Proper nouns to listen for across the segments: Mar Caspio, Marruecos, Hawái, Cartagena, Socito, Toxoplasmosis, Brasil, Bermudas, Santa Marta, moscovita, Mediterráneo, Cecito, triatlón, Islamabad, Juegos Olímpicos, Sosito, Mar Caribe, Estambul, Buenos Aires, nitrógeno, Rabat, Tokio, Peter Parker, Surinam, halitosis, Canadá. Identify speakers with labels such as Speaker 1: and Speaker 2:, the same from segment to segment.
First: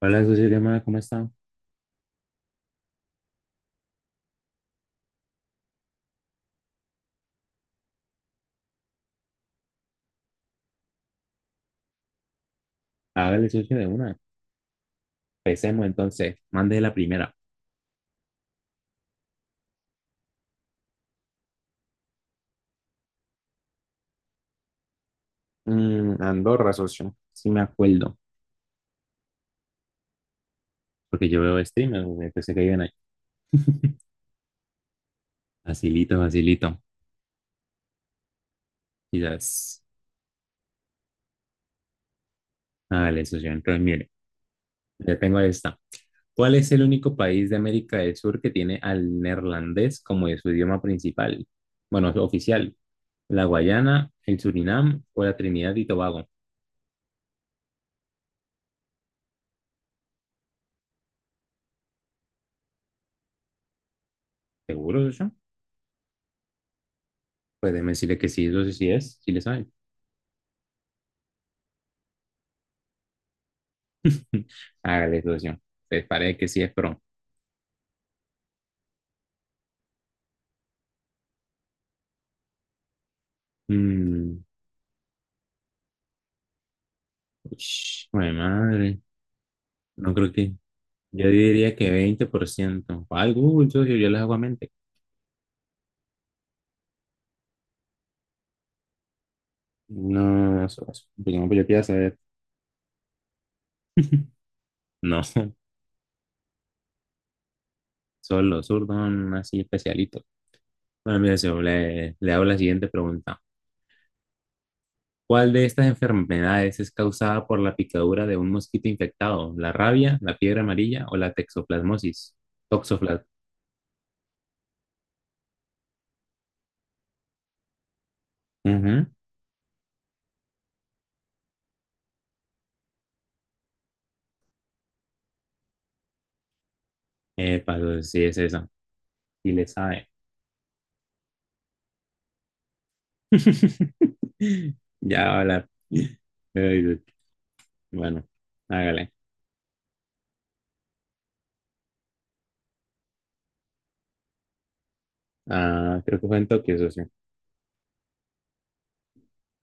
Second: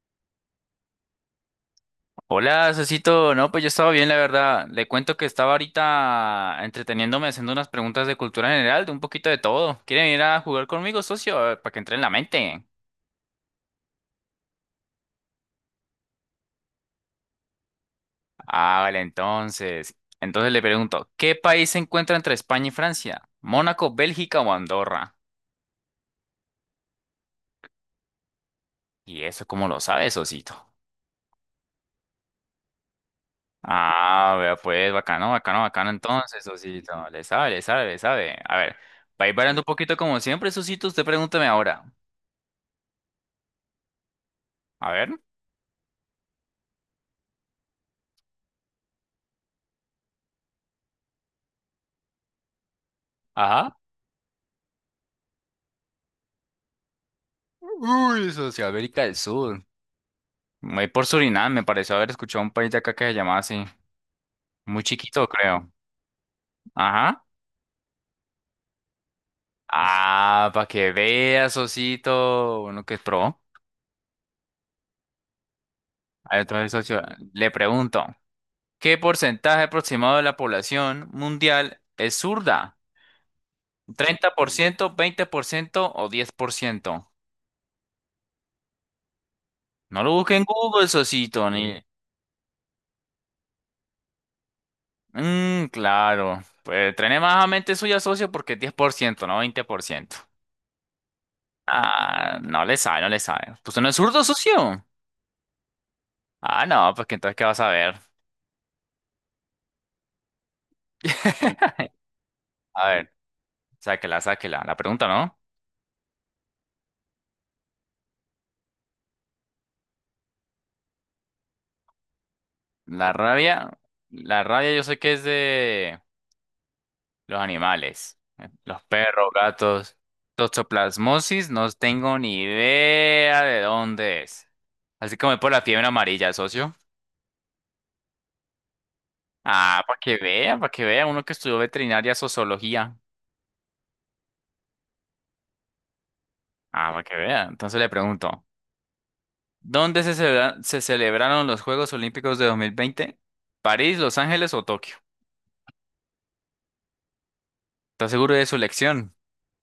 Speaker 1: Hola, socio Lema, ¿cómo está?
Speaker 2: Hola, Cecito. No, pues yo estaba bien, la verdad. Le cuento que estaba ahorita entreteniéndome haciendo unas preguntas de cultura general, de un poquito de todo. ¿Quieren ir a jugar conmigo, socio? A ver, para que entre en la mente.
Speaker 1: Hágale, socio, de una. Empecemos entonces. Mande la primera.
Speaker 2: Ah, vale, entonces. Entonces le pregunto, ¿qué país se encuentra entre España y Francia? ¿Mónaco, Bélgica o Andorra?
Speaker 1: Andorra, socio. Sí me acuerdo.
Speaker 2: ¿Y eso cómo lo sabe, Sosito?
Speaker 1: Porque yo veo streamers, socio, pensé que iban ahí.
Speaker 2: Ah, vea, pues, bacano, bacano, bacano.
Speaker 1: Facilito,
Speaker 2: Entonces,
Speaker 1: facilito.
Speaker 2: Sosito, le sabe, le sabe, le sabe. A ver, va a ir variando un
Speaker 1: Quizás.
Speaker 2: poquito como siempre, Sosito. Usted pregúntame ahora.
Speaker 1: Hágale, socio. Entonces, mire,
Speaker 2: A ver.
Speaker 1: ya tengo esta. ¿Cuál es el único país de América del Sur que tiene al neerlandés como de su idioma principal? Bueno, oficial. ¿La
Speaker 2: Ajá.
Speaker 1: Guayana, el Surinam o la Trinidad y Tobago?
Speaker 2: Uy, Socioamérica del Sur. Voy por Surinam, me pareció haber escuchado un país de acá que se llamaba así. Muy
Speaker 1: ¿Seguro,
Speaker 2: chiquito,
Speaker 1: socio?
Speaker 2: creo. Ajá.
Speaker 1: Pues déjeme decirle que sí, socio, sí es. Sí le sabe.
Speaker 2: Ah, para que veas, Socito. Uno que es pro.
Speaker 1: Hágale, socio. Pues parece
Speaker 2: A ver,
Speaker 1: que sí es
Speaker 2: entonces,
Speaker 1: pro.
Speaker 2: socio, le pregunto, ¿qué porcentaje aproximado de la población mundial es zurda? ¿treinta
Speaker 1: Mm,
Speaker 2: por ciento 20% o 10%?
Speaker 1: ush, jue de madre.
Speaker 2: No lo
Speaker 1: No creo
Speaker 2: busque en
Speaker 1: que.
Speaker 2: Google,
Speaker 1: Yo
Speaker 2: Socito,
Speaker 1: diría
Speaker 2: ni...
Speaker 1: que 20%. Ay, Google, socio, yo les hago a mente.
Speaker 2: Mm, claro. Pues trene más a mente suya, socio, porque es 10%, no 20%.
Speaker 1: No, socio. Pues no, pues yo quiero saber.
Speaker 2: Ah, no le sabe, no le sabe. Pues no es zurdo, socio.
Speaker 1: No,
Speaker 2: Ah, no, pues que entonces, ¿qué vas a ver?
Speaker 1: solo los zurdos así especialitos. Bueno, mire, socio, le hago la siguiente
Speaker 2: A ver,
Speaker 1: pregunta.
Speaker 2: sáquela, sáquela. La pregunta, ¿no?
Speaker 1: ¿Cuál de estas enfermedades es causada por la picadura de un mosquito infectado? ¿La rabia, la fiebre amarilla o la texoplasmosis?
Speaker 2: La
Speaker 1: Toxoplasmosis.
Speaker 2: rabia, la rabia yo sé que es de los animales. Los
Speaker 1: Ujú.
Speaker 2: perros, gatos. Toxoplasmosis, no tengo ni idea de dónde es. Así como es por la fiebre amarilla, socio.
Speaker 1: Epa, socio, sí, es esa. Y le
Speaker 2: Ah,
Speaker 1: sabe.
Speaker 2: para que vea, uno que estudió veterinaria, sociología.
Speaker 1: Ya, hola.
Speaker 2: Ah,
Speaker 1: Ay,
Speaker 2: para que vea. Entonces le
Speaker 1: bueno,
Speaker 2: pregunto.
Speaker 1: hágale.
Speaker 2: ¿Dónde se celebraron los Juegos Olímpicos de 2020? ¿París, Los Ángeles o Tokio?
Speaker 1: Ah, creo que fue en Tokio, eso sí.
Speaker 2: ¿Estás seguro de su elección?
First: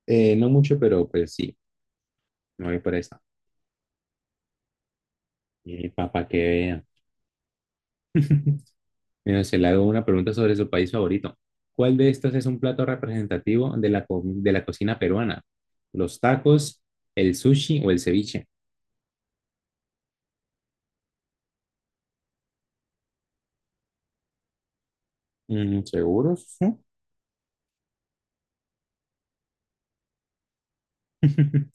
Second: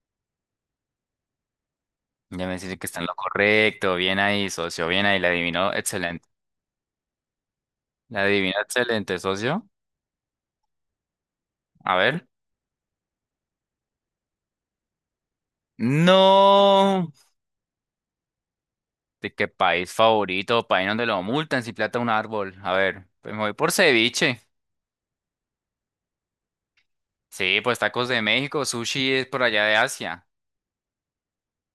Speaker 1: No mucho, pero pues sí,
Speaker 2: Ya me
Speaker 1: me
Speaker 2: dice
Speaker 1: voy
Speaker 2: que
Speaker 1: por
Speaker 2: está en lo
Speaker 1: esa.
Speaker 2: correcto. Bien ahí, socio. Bien ahí. La adivinó.
Speaker 1: Y papá,
Speaker 2: Excelente.
Speaker 1: que vea.
Speaker 2: La adivinó. Excelente,
Speaker 1: Bueno, se
Speaker 2: socio.
Speaker 1: le hago una pregunta sobre su país favorito.
Speaker 2: A
Speaker 1: ¿Cuál de
Speaker 2: ver.
Speaker 1: estos es un plato representativo de la, de la cocina peruana? ¿Los tacos,
Speaker 2: No.
Speaker 1: el sushi o el ceviche?
Speaker 2: ¿De qué país favorito? País donde lo multan si plata un árbol. A ver. Pues me voy por ceviche.
Speaker 1: ¿Seguros? ¿No?
Speaker 2: Sí, pues tacos de México. Sushi es por allá de Asia.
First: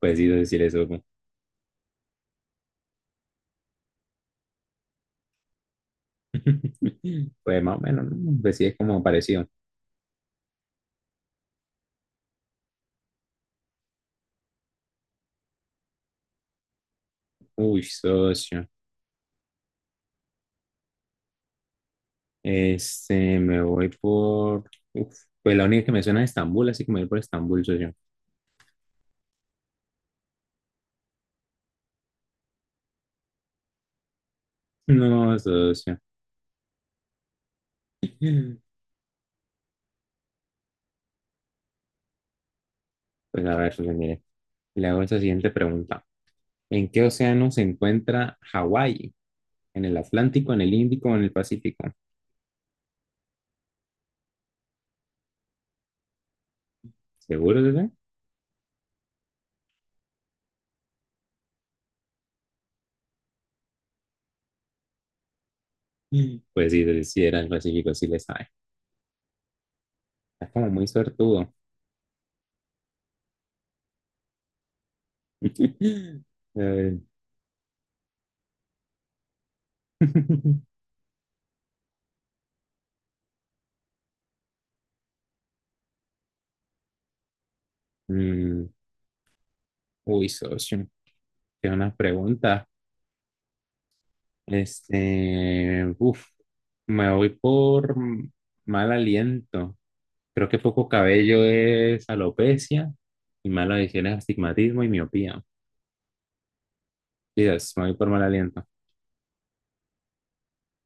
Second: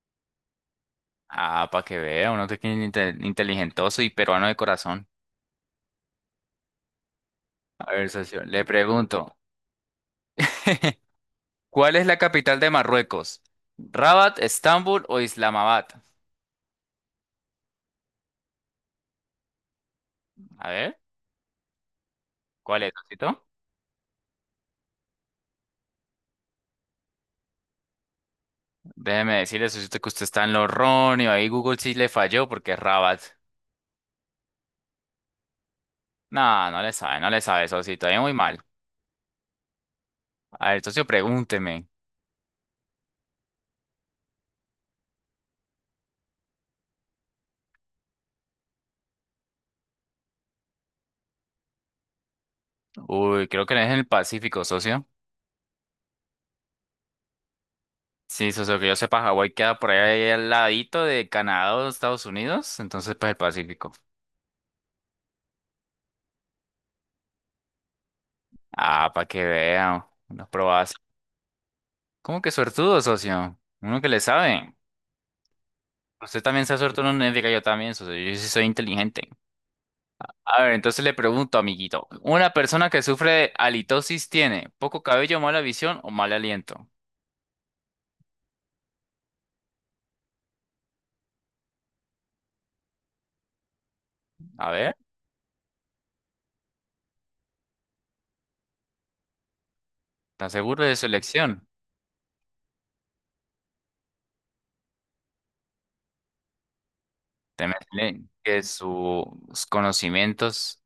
Speaker 1: Pues sí, decir eso.
Speaker 2: Ah, para que vea. Uno que es inteligentoso y peruano de corazón.
Speaker 1: Pues más o
Speaker 2: A
Speaker 1: menos,
Speaker 2: ver,
Speaker 1: ¿no?
Speaker 2: socio,
Speaker 1: Pues
Speaker 2: le
Speaker 1: sí, es como
Speaker 2: pregunto,
Speaker 1: parecido.
Speaker 2: ¿cuál es la capital de Marruecos? ¿Rabat, Estambul o Islamabad?
Speaker 1: Uy, socio.
Speaker 2: A ver, ¿cuál es,
Speaker 1: Este,
Speaker 2: Sosito?
Speaker 1: me voy por. Uf, pues la única que me suena es Estambul, así que me voy por Estambul, socio.
Speaker 2: Déjeme decirle, Sosito, que usted está en lo erróneo. Ahí Google sí le falló porque es Rabat.
Speaker 1: No, socio.
Speaker 2: No, no le sabe, no le sabe, Sosito. Ahí muy
Speaker 1: Pues
Speaker 2: mal. A ver, socio, pregúnteme.
Speaker 1: a ver, socio, mire. Le hago esa siguiente pregunta. ¿En qué océano se encuentra Hawái? ¿En el Atlántico, en el Índico o en el Pacífico?
Speaker 2: Uy, creo que no es en el Pacífico, socio.
Speaker 1: ¿Seguro, socio?
Speaker 2: Sí, socio, que yo sepa, Hawái queda por ahí al ladito de Canadá o Estados Unidos. Entonces, pues el Pacífico.
Speaker 1: Pues sí, socio, sí, era el Pacífico, sí le sabe.
Speaker 2: Ah, para que vean. Unas
Speaker 1: Está como muy
Speaker 2: probas.
Speaker 1: suertudo.
Speaker 2: ¿Cómo que suertudo, socio? Uno que le sabe. Usted
Speaker 1: A
Speaker 2: también se ha
Speaker 1: ver.
Speaker 2: suelto en una ética, yo también, socio, yo sí soy inteligente. A ver, entonces le pregunto, amiguito, ¿una persona que sufre de halitosis tiene poco cabello, mala visión o mal aliento?
Speaker 1: Mm, uy, socio. Qué una pregunta.
Speaker 2: A ver,
Speaker 1: Este, uff, me voy por mal aliento.
Speaker 2: ¿está
Speaker 1: Creo que
Speaker 2: seguro
Speaker 1: poco
Speaker 2: de su
Speaker 1: cabello
Speaker 2: elección?
Speaker 1: es alopecia y mala visión es astigmatismo y miopía. Dios,
Speaker 2: Teme
Speaker 1: me voy por mal
Speaker 2: que
Speaker 1: aliento.
Speaker 2: sus conocimientos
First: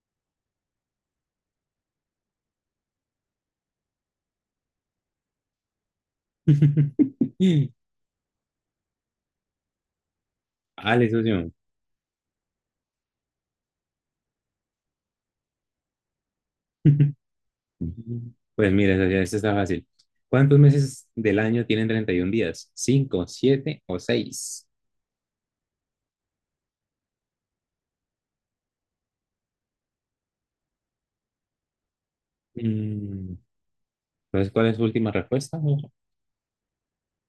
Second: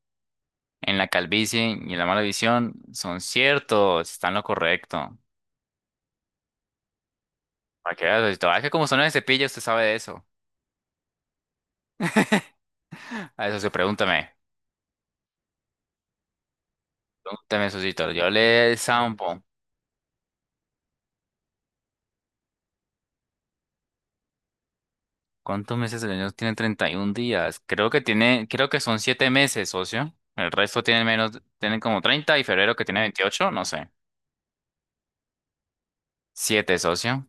Speaker 2: en la calvicie y en la mala visión son ciertos, están lo correcto. Para que vea, socito, es que como son de cepillo, usted sabe de eso.
Speaker 1: Ale, socio.
Speaker 2: A ver, socio, pregúntame, pregúntame, socito, yo
Speaker 1: Pues
Speaker 2: le
Speaker 1: mira, socio, esto
Speaker 2: zampo.
Speaker 1: está fácil. ¿Cuántos meses del año tienen 31 días? ¿Cinco, siete o seis?
Speaker 2: ¿Cuántos meses del año tiene 31 días? Creo que tiene, creo que son 7 meses, socio. El resto tienen menos, tienen como 30 y febrero que tiene
Speaker 1: Mm,
Speaker 2: 28, no sé.
Speaker 1: Entonces, ¿cuál es su última respuesta, socio?
Speaker 2: 7, socio.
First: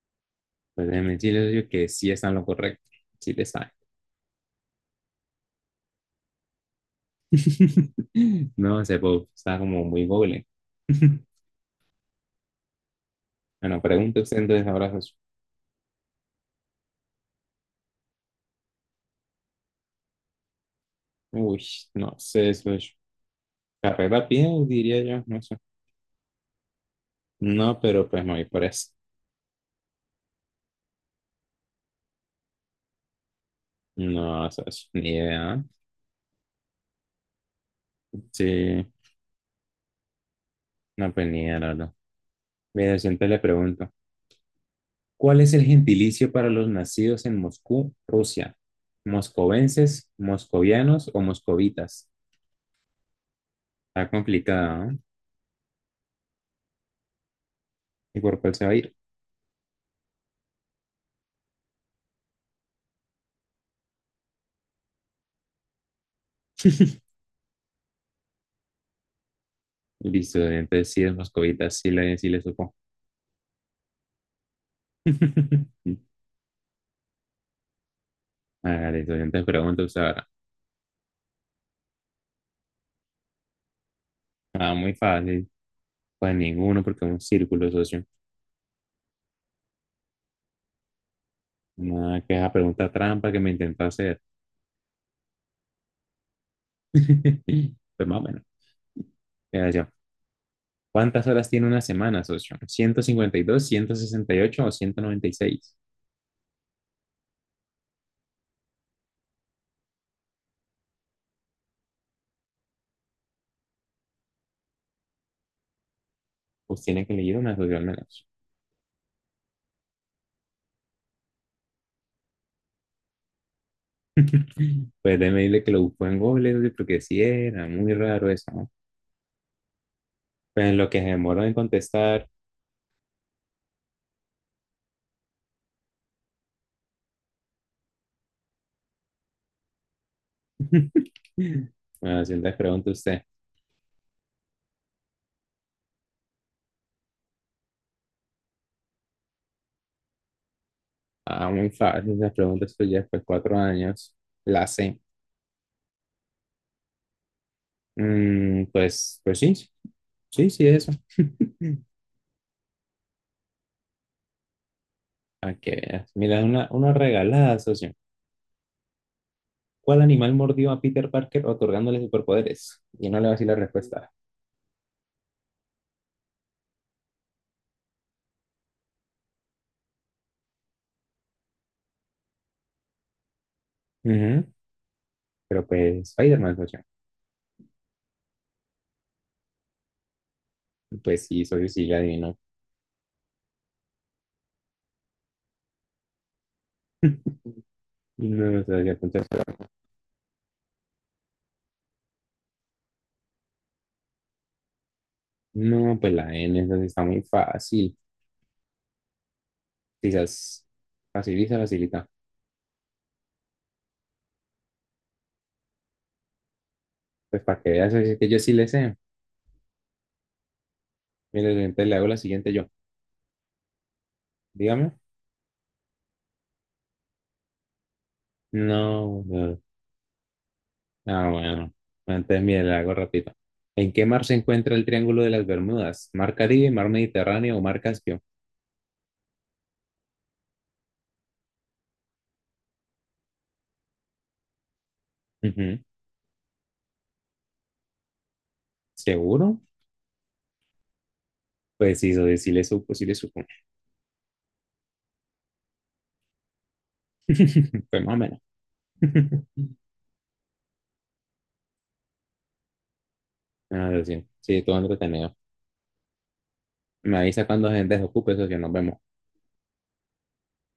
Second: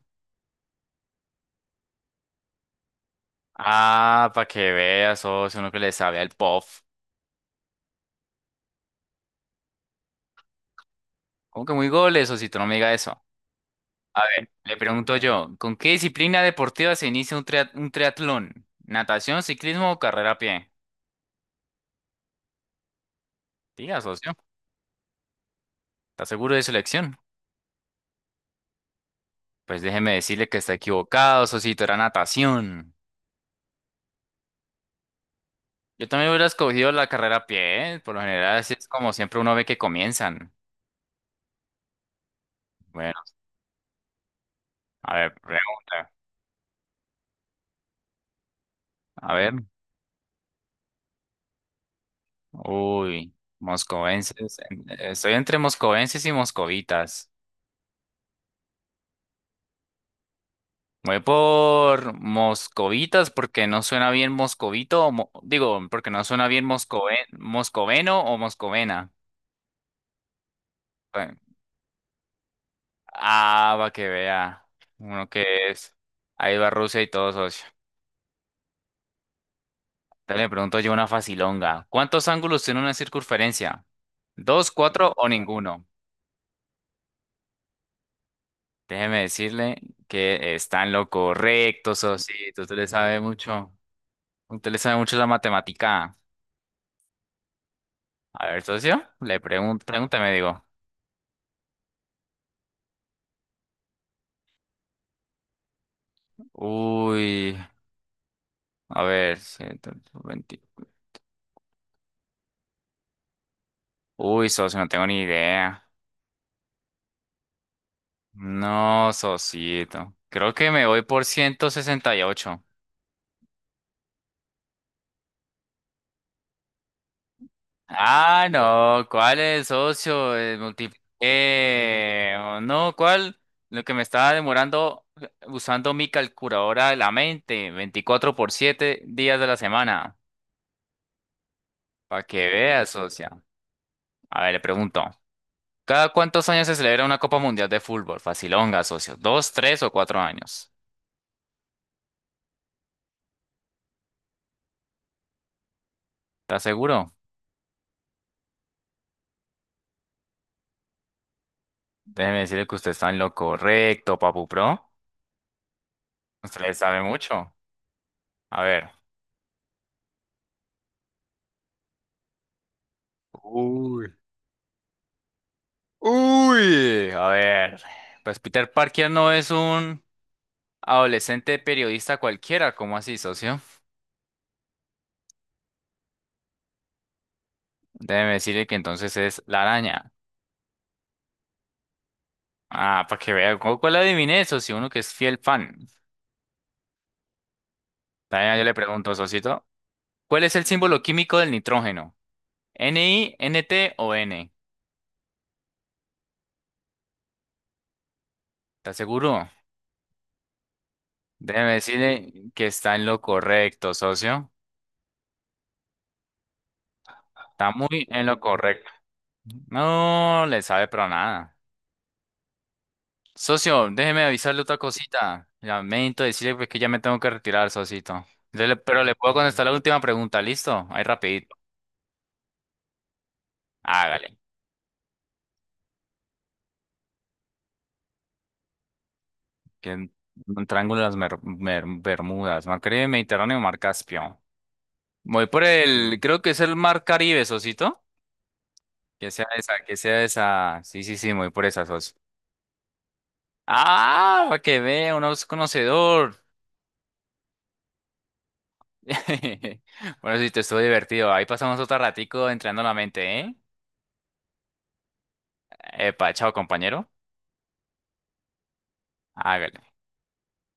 Speaker 1: Pues déjeme decirle, socio, que sí está en lo correcto. Sí le sabe.
Speaker 2: Ah, para que veas, socio, uno que le sabe al POF.
Speaker 1: No, ese pop está como muy goble.
Speaker 2: ¿Cómo que muy goles, socito? No me diga eso.
Speaker 1: Bueno, pregunte
Speaker 2: A
Speaker 1: usted
Speaker 2: ver,
Speaker 1: entonces
Speaker 2: le
Speaker 1: ahora, Jesús.
Speaker 2: pregunto yo, ¿con qué disciplina deportiva se inicia un triatlón? ¿Natación, ciclismo o carrera a pie?
Speaker 1: Uy, no sé, eso es
Speaker 2: Diga,
Speaker 1: carrera
Speaker 2: socio,
Speaker 1: bien, diría yo, no sé.
Speaker 2: ¿está seguro de su elección?
Speaker 1: No, pero pues me voy por eso.
Speaker 2: Pues déjeme decirle que está equivocado, socito, era natación.
Speaker 1: No, eso es ni idea, ¿ah?
Speaker 2: Yo también hubiera escogido la carrera a pie, ¿eh? Por lo general, así
Speaker 1: Sí,
Speaker 2: es como siempre uno ve que comienzan.
Speaker 1: no, pues ni idea, la verdad. Mira, yo
Speaker 2: Bueno,
Speaker 1: entonces le pregunto,
Speaker 2: a ver,
Speaker 1: ¿cuál es el
Speaker 2: pregunta.
Speaker 1: gentilicio para los nacidos en Moscú, Rusia?
Speaker 2: A ver,
Speaker 1: ¿Moscovenses, moscovianos o moscovitas?
Speaker 2: uy,
Speaker 1: Está
Speaker 2: moscovenses.
Speaker 1: complicada, ¿no?
Speaker 2: Estoy entre moscovenses y moscovitas.
Speaker 1: ¿Y por cuál se va a ir?
Speaker 2: Voy por moscovitas porque no suena bien moscovito, o digo, porque no suena bien moscoveno o moscovena.
Speaker 1: Listo, entonces sí es
Speaker 2: Bueno,
Speaker 1: moscovitas, sí le supo.
Speaker 2: ah, va que vea. Uno que es. Ahí va Rusia y todo, socio.
Speaker 1: Hágale, socio. Entonces pregunta usted ahora.
Speaker 2: Dale, pregunto yo una facilonga. ¿Cuántos ángulos tiene una circunferencia? ¿Dos,
Speaker 1: Ah, muy
Speaker 2: cuatro o
Speaker 1: fácil.
Speaker 2: ninguno?
Speaker 1: Pues ninguno, porque es un círculo, socio.
Speaker 2: Déjeme decirle que está en lo correcto,
Speaker 1: Nada que esa
Speaker 2: socito. Usted le
Speaker 1: pregunta
Speaker 2: sabe
Speaker 1: trampa que me
Speaker 2: mucho.
Speaker 1: intentó hacer.
Speaker 2: Usted le sabe mucho la matemática.
Speaker 1: Pues más o menos.
Speaker 2: A ver, socio, le
Speaker 1: Mira,
Speaker 2: pregunto,
Speaker 1: yo.
Speaker 2: pregúntame, digo.
Speaker 1: ¿Cuántas horas tiene una semana, socio? 152, 168 o 196.
Speaker 2: Uy, a ver, 120. Uy, socio, no tengo ni idea.
Speaker 1: Pues tiene que leer una, socio, al menos.
Speaker 2: No, socito. Creo que me voy por 168.
Speaker 1: Pues déjeme decirle que lo buscó en Google, socio, porque sí era muy raro
Speaker 2: Ah,
Speaker 1: eso, ¿no?
Speaker 2: no, ¿cuál es, socio?
Speaker 1: Pues en lo que se demoró en contestar.
Speaker 2: Multipliqué. O no, ¿cuál? Lo que me estaba demorando usando mi calculadora de la mente, 24 por 7 días de la semana. Para
Speaker 1: Bueno, si
Speaker 2: que
Speaker 1: entonces
Speaker 2: veas,
Speaker 1: pregunta usted.
Speaker 2: socia. A ver, le pregunto. ¿Cada cuántos años se celebra una Copa Mundial de Fútbol? Facilonga, socio. ¿Dos, tres o cuatro años?
Speaker 1: Ah, muy fácil, las preguntas que ya después de 4 años la sé.
Speaker 2: ¿Estás seguro?
Speaker 1: Pues sí, sí, sí, eso.
Speaker 2: Déjeme decirle que usted está en lo correcto, Papu Pro.
Speaker 1: A que veas. Mira,
Speaker 2: Usted
Speaker 1: una,
Speaker 2: le
Speaker 1: una
Speaker 2: sabe mucho.
Speaker 1: regalada, socio.
Speaker 2: A ver.
Speaker 1: ¿Cuál animal mordió a Peter Parker otorgándole superpoderes? Y no le va a decir la respuesta.
Speaker 2: Uy. Uy, a ver, pues Peter Parker no es un adolescente periodista cualquiera, ¿cómo así, socio?
Speaker 1: Ujú. Pero pues, Spider-Man, socio.
Speaker 2: Déjeme decirle que entonces es la araña.
Speaker 1: Pues sí, socio, sí, la adivino.
Speaker 2: Ah, para que vea, ¿cu- ¿cuál adiviné, socio? Uno que es fiel fan. También
Speaker 1: No,
Speaker 2: yo le
Speaker 1: socio,
Speaker 2: pregunto,
Speaker 1: entonces,
Speaker 2: socito, ¿cuál es el símbolo químico del nitrógeno? ¿N, I, N t o N?
Speaker 1: no, pues la N, entonces está muy fácil.
Speaker 2: ¿Estás seguro?
Speaker 1: Quizás facilita,
Speaker 2: Déjeme
Speaker 1: facilita.
Speaker 2: decirle que está en lo correcto, socio.
Speaker 1: Pues para que
Speaker 2: Está
Speaker 1: veas,
Speaker 2: muy
Speaker 1: socio,
Speaker 2: en
Speaker 1: que yo
Speaker 2: lo
Speaker 1: sí le
Speaker 2: correcto.
Speaker 1: sé.
Speaker 2: No le sabe pero
Speaker 1: Mira,
Speaker 2: nada.
Speaker 1: entonces le hago la siguiente yo.
Speaker 2: Socio, déjeme avisarle otra
Speaker 1: Dígame.
Speaker 2: cosita. Lamento decirle pues, que ya me tengo que retirar, socito. Pero le
Speaker 1: No,
Speaker 2: puedo
Speaker 1: no.
Speaker 2: contestar la última pregunta, ¿listo? Ahí
Speaker 1: Ah,
Speaker 2: rapidito.
Speaker 1: bueno. Antes, mire, la hago rápido. ¿En qué mar se
Speaker 2: Hágale.
Speaker 1: encuentra el Triángulo de las Bermudas? ¿Mar Caribe, Mar Mediterráneo o Mar Caspio?
Speaker 2: Que un triángulo de las Bermudas, Mar Caribe, Mediterráneo, Mar Caspio. Voy por
Speaker 1: Ujú.
Speaker 2: el, creo que es el Mar Caribe, socito. Que sea
Speaker 1: ¿Seguro?
Speaker 2: esa, que sea esa. Sí, sí, sí, voy por esa,
Speaker 1: Pues sí,
Speaker 2: socio.
Speaker 1: sí le supo, sí le supo.
Speaker 2: Ah, para que vea, uno es conocedor.
Speaker 1: Pues más o menos.
Speaker 2: Bueno, sí, te estuvo divertido. Ahí pasamos otro ratico entrenando la mente, ¿eh?
Speaker 1: Ah, lo siento. Sí, todo entretenido.
Speaker 2: Epa, chao, compañero.
Speaker 1: Me avisa cuando gente se ocupe, eso que nos vemos.
Speaker 2: Hágale.